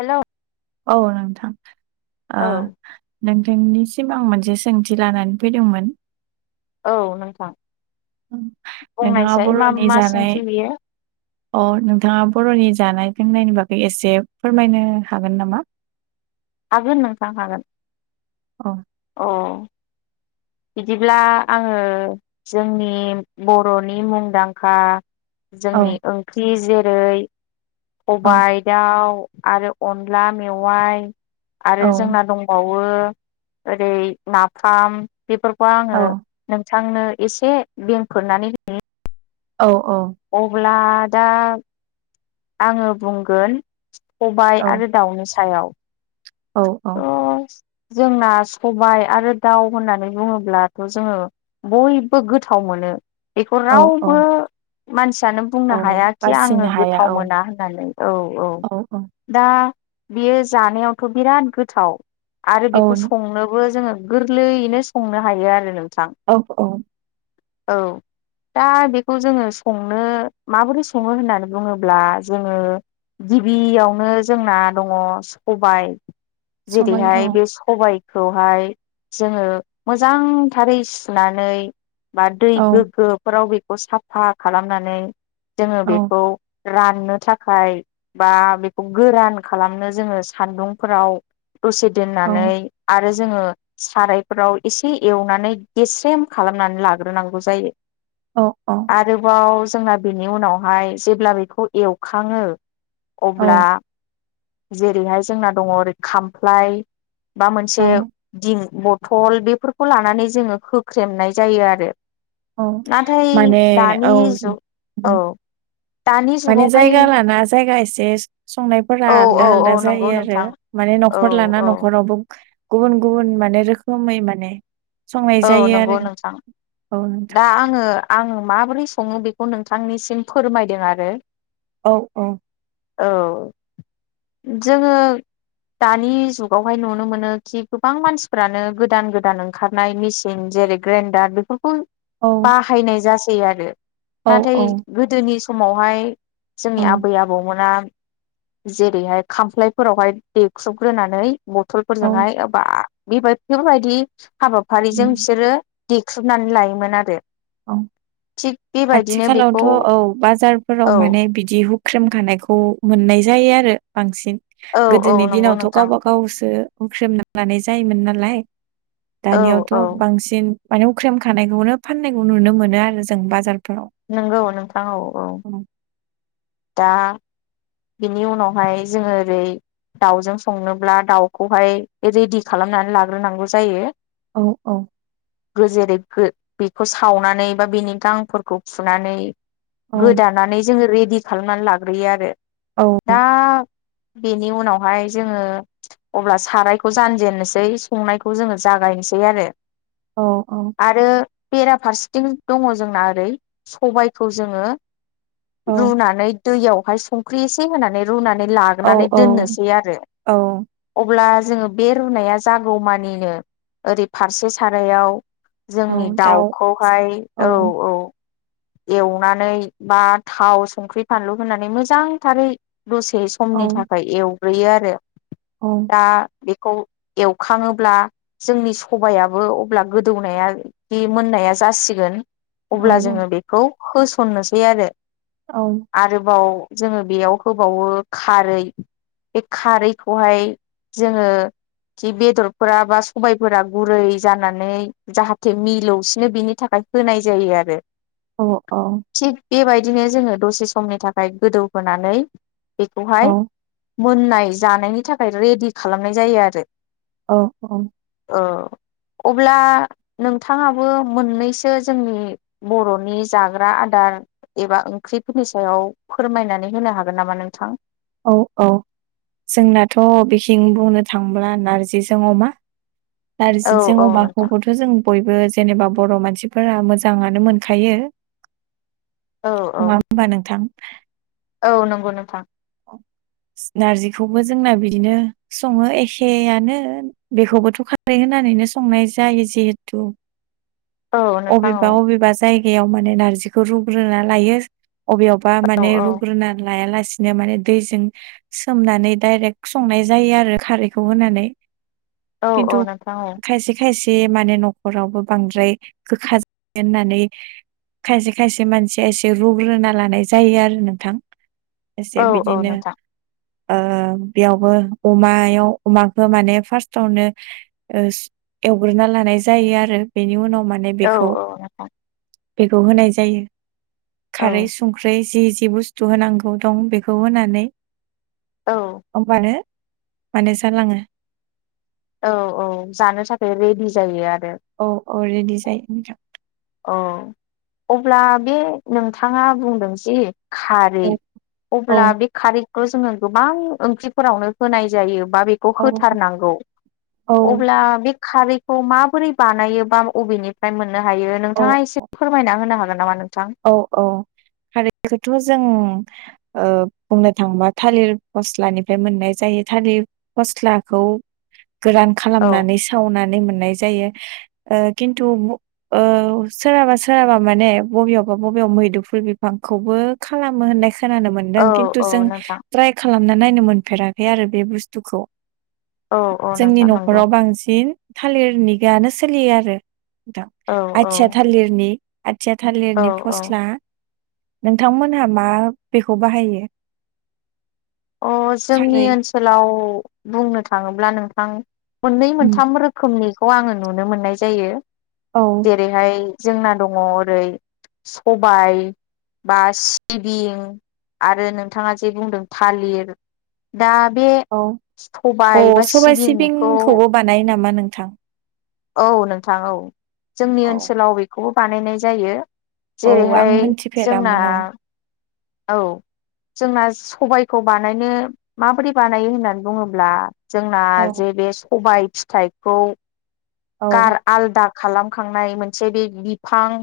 हेल' औ नोंथां ओ नोंथांनि सिम आं मोनसे सोंथि लानानै फैदोंमोन। औ नोंथां। नोंथाङा बुंनायसाय मा बर'नि मा जानाय सोंथि बियो अ नोंथाङा बर'नि जानाय लोंनायनि बागै एसे फोरमायनो हागोन नामा? हागोन नोंथां हागोन। औ अ। बिदिब्ला आङो जोंनि बर'नि मुंदांखा औ जोंनि ओंख्रि जेरै औ सबाय दाउ आरो अनला मेवाय औ आरो जोंना दंबावो। ओरै नाफाम बेफोरखौ औ आङो आंनो एसे बेंफोरनानै होयो। औ औ। अब्ला दा आङो बुंगोन। सबाइ औ आरो दाउनि सायाव औ औ। थ' जोंना सबाइ आरो दाउ होननानै बुङोब्लाथ' जोङो बयबो गोथाव मोनो। बेखौ औ रावबो औ मानसि यानो बुंनो औ हायााखि आङो बासिनो हाया गोथाव औ मोना होननानै औ औ दा बेयो जानायावथ' बिराद गोथाव आरो औ बेखौ न- संनोबो जोङो गोरलैयैनो संनो हायो आरो नों औ औ। औ दा बेखौ जोङो संनो माबोरै सङो होननानै बुङोब्ला जोङो गिबियावनो जोंना दङ' सबाय सबाय औ जेरैहाय बे सबाइ- खौहाय जोङो मोजांथारै सुनानै बा दै औ गोग्गोफोराव बेखौ साफा खालामनानै जोङो औ बेखौ राननो थाखाय बा बेखौ गोरान खालामनो जोङो सान्दुं फोराव दसे औ दोननानै आरो जोङो सारायफोराव एसे एवनानै गेस्रेम खालामनानै लाग्रोनांगौ जायो। औ आरोबाव जोंना बेनि उनावहाय जेब्ला बेखौ एवखाङो औ अब्ला औ जेरैहाय जोंना दङ' ओरै खामफ्लाय बा मोनसे औ दिं बथल बेफोरखौ लानानै जोङो होख्रेमनाय जायो आरो। औ नाथाय माने दानि औ जुग औ दानि माने जुगावहाय जायगा लाना जायगा एसे संनायफोरा औ आलदा औ आलदा नंगौ जायो आरो नोंथां माने औ न'खर लाना औ न'खरावबो गुबुन गुबुन माने रोखोमै माने संनाय औ जायो नंगौ आरो नोंथां औ नोंथां दा आङो आं माबोरै सङो बे खौ नोंथांनिसिम फोरमायदों आरो। औ औ औ जोङो दानि जुगावहाय नुनो मोनो खि गोबां मानसिफ्रानो गोदान गोदान ओंखार नाय मेसिन जेरै ग्रेइन्डार बेफोरखौ औ बाहायनाय जासै आरो औ नाथाय गोदोनि समावहाय जोंनि औ आबै आबौमोना जेरैहाय खामफ्लायफोरावहाय देख्रुबग्रोनानै औ बथलफोरजोंहाय एबा बेबाय-फोरबायदि हाबाफारिजों उम बिसोरो देख्रुबनानै लायोमोन आरो। औ थिग बेबायदिनो आथिखालावथ' बेखौ औ बाजारफोराव औ माने बिदि हु ख्रेमखानायखौ मोननाय जायो आरो बांसिन औ औ गोदोनि नंगौ दिनावथ' नोंथां गावबा गावसो हुख्रेमना लानाय जायोमोन नालाय औ औ दानियावथ' बांसिन माने हुख्रेम खानायखौनो फाननायखौ नुनो मोनो आरो जों बाजार नंगौ नोंथां औ औ दा बेनि उनावहाय जोङो ओरै दाउजों संनोब्ला दाउखौहाय रेडि खालामनानै लाग्रोनांगौ जायो। औ औ जेरै गो बेखौ सावनानै बा बेनि गांफोरखौ फुनानै औ गोदानानै जोङो रेडि खालामनानै लाग्रोयो आरो। औ दा बेनि उनावहाय जोङो अब्ला सारायखौ जानजेननोसै, संनायखौ जोङो जागायनोसै आरो औ औ आरो बेराफारसेथिं दङ' जोंना ओरै सबायखौ जोङो औ रुनानै दैयावहाय संख्रि एसे होनानै रुनानै औ लाग्रोनानै दोननोसै आरो औ अब्ला जोङो बे रुनाया जागौमानिनो ओरै फारसे सारायाव औ जोंनि दाउ दाउखौहाय, औ औ एवनानै बा थाव संख्रि फानलु होनानै मोजांथारै दसे औ समनि थाखाय एवग्रोयो आरो। औ दा बेखौ एवखाङोब्ला जोंनि सबायाबो अब्ला गोदौनाया बे मोननाया जासिगोन औ अब्ला जोङो बेखौ होस'ननोसै आरो औ आरोबाव जोङो बेयाव होबावो खारै। बे खारैखौहाय जोङो जि बेदरफोरा बा सबायफोरा गुरै जानानै जाहाथे मिलौसिनो बिनि थाखाय होनाय जायो आरो औ औ थिग बेबायदिनो जोङो दसे समनि थाखाय गोदोव होनानै औ बेखौहाय मोननाय जानायनि थाखाय रेडि खालामनाय जायो आरो। औ औ औ अब्ला नोंथाङाबो मोननैसो जोंनि बर'नि जाग्रा आदार एबा ओंख्रिफोरनि सायाव फोरमायनानै होनो हागोन नामा नोंथां? औ औ जोंनाथ' बिखिं बुंनो थांब्ला नारजिजों अमा औ नारजिजों औ नोंथां अमाखौबोथ' जों बयबो जेनेबा बर' मानसिफोरा मोजाङानो मोनखायो। औ औ नङा होमबा नोंथां? औ नंगौ नोंथां [inaudible] नारजिखौबो जोंना बिदिनो सङो एखेयानो बेखौबोथ' खारै होननानै नो संनाय जायो जिहेथु औ नोंथां अबेबा औ अबेबा जायगायाव माने नारजिखौ रुग्रोना लायो। अबेयावबा औ माने औ रुग्रोना लायालासे बिदिनो माने दैजों सोमनानै डायरेक्ट संनाय जायो आरो खारैखौ होनानै औ खिनथु औ नोंथां औ खायसे खायसे ए माने न'खरावबो बांद्राय गोखा जाया होननानै खायसे खायसे मानसिया एसे रुगोना लानाय जायो आरो नोंथां। एसे औ औ बिदिनो नोंथां ओ बेयावबो अमायाव अमाखो माने फार्स्टावनो ओ एवग्रोना लानाय जायो आरो बेनि उनाव माने औ बेखौ औ नंगौ। बेखौ होनाय जायो औ खारै संख्रै जि जि बुस्थु होनांगौ दं बेखौ होनानै औ ओनबानो माने जालाङो औ औ जानो थाखाय रेडि जायो आर औ औ रेडि जायो नोंथां। औ अब्ला बे नोंथाङा बुंदों जि खारै औ अब्ला औ बे खारैखौ जोङो गोबां ओंख्रिफोरावनो होनाय जायो। बा बेखौ औ होथारनांगौ औ अब्ला बे खारैखौ माबोरै बानायो बा अबेनिफ्राय मोननो हायो औ नोंथाङा एसे फोरमायना होनो हागोन? नामा नोंथां औ औ खारैखौथ' जों ओ बुंनो थाङोबा थालिर फस्लानिफाय मोननाय जायो थालिर फस्लाखौ गोरान औ खालामनानै सावनानै मोननाय जायो। ओ खिन्थु ओ सोरहाबा सोरहाबा माने बबियाव बावेबा मैदुफुल बिफांखौबो खालामो होननाय खोनानो मोनदों औ खिन्थु औ जों नोंथां ट्राय खालाम ना नायनो मोनफेराखै आरो बे बुस्थुखौ औ औ जोंनि नोंथां नंगौ न'खराव बांसिन थालिरनिगायानो सोलियो आरो थां औ औ आथिया थालिरनि आथिया औ थालिरनि औ फस्ला नोंथांमोनहा मा बेखौ बाहायो? अ जोंनि खारै ओनसोलाव बुंनो थाङोब्ला नोंथां मोननै उम मोनथाम रोखोमनिखौ आङो नुनो मोननाय जायो औ जेरैहाय जोंना दङ ओरै सबाय बा सिबिं आरो नोंथाङा जे बुंदों थालिर दा बे औ अ सबाय बा सबाय सिबिंनिखौ सिबिंखौबो बानायो नामा नोंथां? औ नोंथां औ जोंनि औ ओनसोलाव बेखौबो बानायनाय जायो। औ आं जेरैहाय जोंना मिथिफेरामोन औ औ जोंना सबायखौ बानायनो माबोरै बानायो होननानै बुङोब्ला जोंना जे बे सबाय फिथाइखौ औ गार आलदा खालामखांनाय मोनसे बे बिफां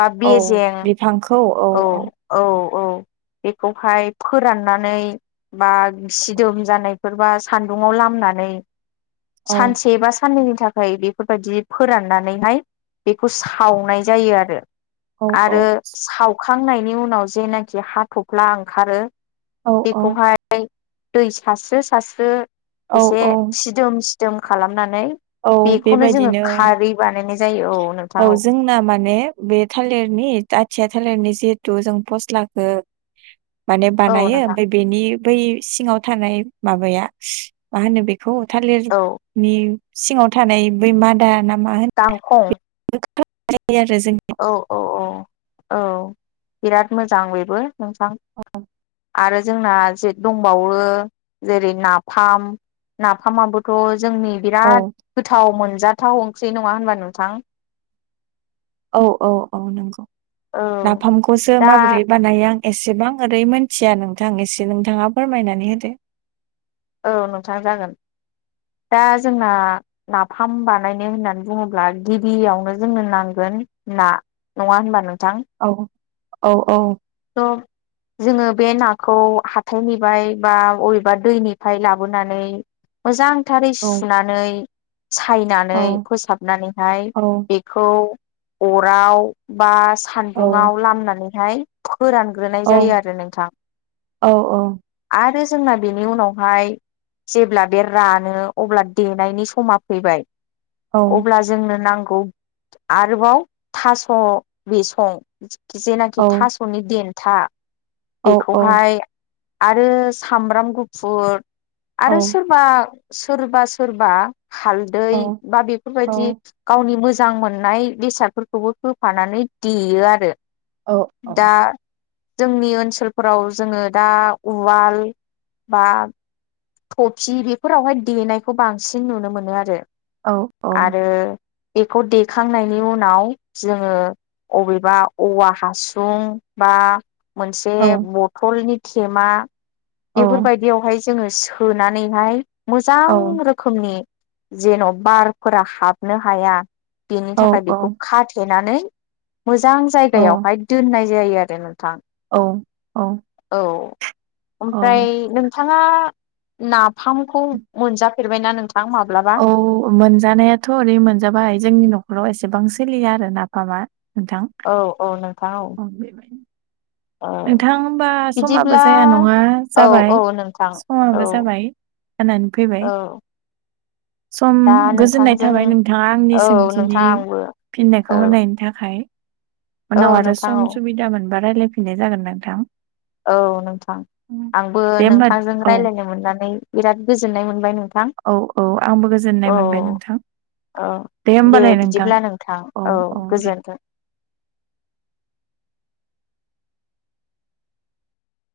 बा औ बेेजें औ औ औ बेखौहाय फोराननानै बा सिदोम जानायफोरबा सान्दुङाव लामनानै औ सानसे बा साननैनि थाखाय बेफोरबायदि फोराननानैहाय बेखौ सावनाय जायो आरो औ औ आरो सावखांनायनि उनाव जेनाखि हाथ'फ्ला ओंखारो औ बेखौहाय दै सास्रो सास्रो औ एसे औ सिदोम सि दोम खालामनानै औ बेखौनो जोङो बेबायदिनो खारै बानायनाय औ जोंना माने बे थालिरनि आथिया थालिरनि जिहेतु जों फस्लाखो माने औ बानायो नोंथां ओमफाय बेनि बै सिङाव थानाय माबाया मा होनो बे खौ औ थालिरनि सिङाव थानाय बै मादा ना मा होन गांखं [inaudible] औ औ औ औ बिराद मोजां बेबो। नोंथां। आरो जोंना जे दंबावो जेरै नाफाम। नाफामाबोथ' जोंनि औ बिराद गोथाव मोनजाथाव ओंख्रि नङा होनबा नोंथां। औ औ औ नंगौ। औ नाफामखौसो दा माबोरै बानायो आं एसेबां ओरै मोनथिया नोंथां एसे नोंथाङा फोरमायनानै होदो। औ नोंथां जागोन। दा जोंना नाफाम बानायनो होननानै बुङोब्ला गिबियावनो जोंनो नांगो ओन [unintelligible] नङा होनबा नों थां औ औ त' जोङो बे नाखौ हाथायनिफाय बा अबेबा दैनिफाय लाबोनानै मोजां थारै सुनानै सायनानै फोसाबनानैहाय बेखौ अराव बा सान्दुङाव लामनानैहाय फोरानग्रोनाय जायो आरो नोंथां आरो जोंना बेनि उनाव हाय जेब्ला बे रानो अब्ला देनायनि समा फैबाय। अब्ला जोंनो नां गौ आरोबाव थास' बेसं। जेनाखि थास'नि देन्था। बेखौहाय आरो सामब्राम गुफुर आरो सोरबा सोरबा सोरबा हालदै बा बेफोरबायदि गावनि मो जां मोननाय बेसादफोरखौबो होफानानै देयो आरो औ औ। दा जोंनि ओनसोलफोराव जोङो दा उवाल बा थफि बेफोरावहाय देनायखौ बांसिन नुनो मोनो आरो औ औ। आरो बेखौ देखांनायनि उनाव जोङो अबेबा औवा हासुं बा मोनसे बथलनि थेमा अ। बहाय जोङो सोनानैहाय मोजां रोखोमनि जेन' बारफोरा हाबनो हाया बेनि थाखाय बेखौ खाथे नानै मोजां जायगायावहाय दोननाय जायो आरो थां औ ओमफ्राय नोंथाङा नाफामखौ मोनजाफेरबायना नों औ मोनजानायाथ' ओरै मोनजाबाय जोंनि न'खराव एसे एसेबां सोलिया आरो नाफामा। औ औ नों अ बेबाय नोंथां होमबा समाबो बिदिब्ला जाया नङा औ जाबाय औ नोंथां औ समाबो जाबाय। जानानै फैबाय। औ सम दा गोजोननाय नोंथांजों थाबाय नोंथाङा आंनि औ सोंथिनि नोंथां आंबो फिननायखौ औ होनायनि थाखाय। औ उनाव आरो नोंथां सम औ सुबिदा मोनबा रायलायफिननाय जागोन नोंथां। औ नोंथां। आंबो दे होमबा नोंथांजों औ रायज्लायनो मोननानै बिराद गोजोननाय मोनबाय नोंथां। औ औ आंबो औ गोजोननाय मोनबाय नोंथां। औ दे बिदिब्ला नोंथां औ गोजोनथों।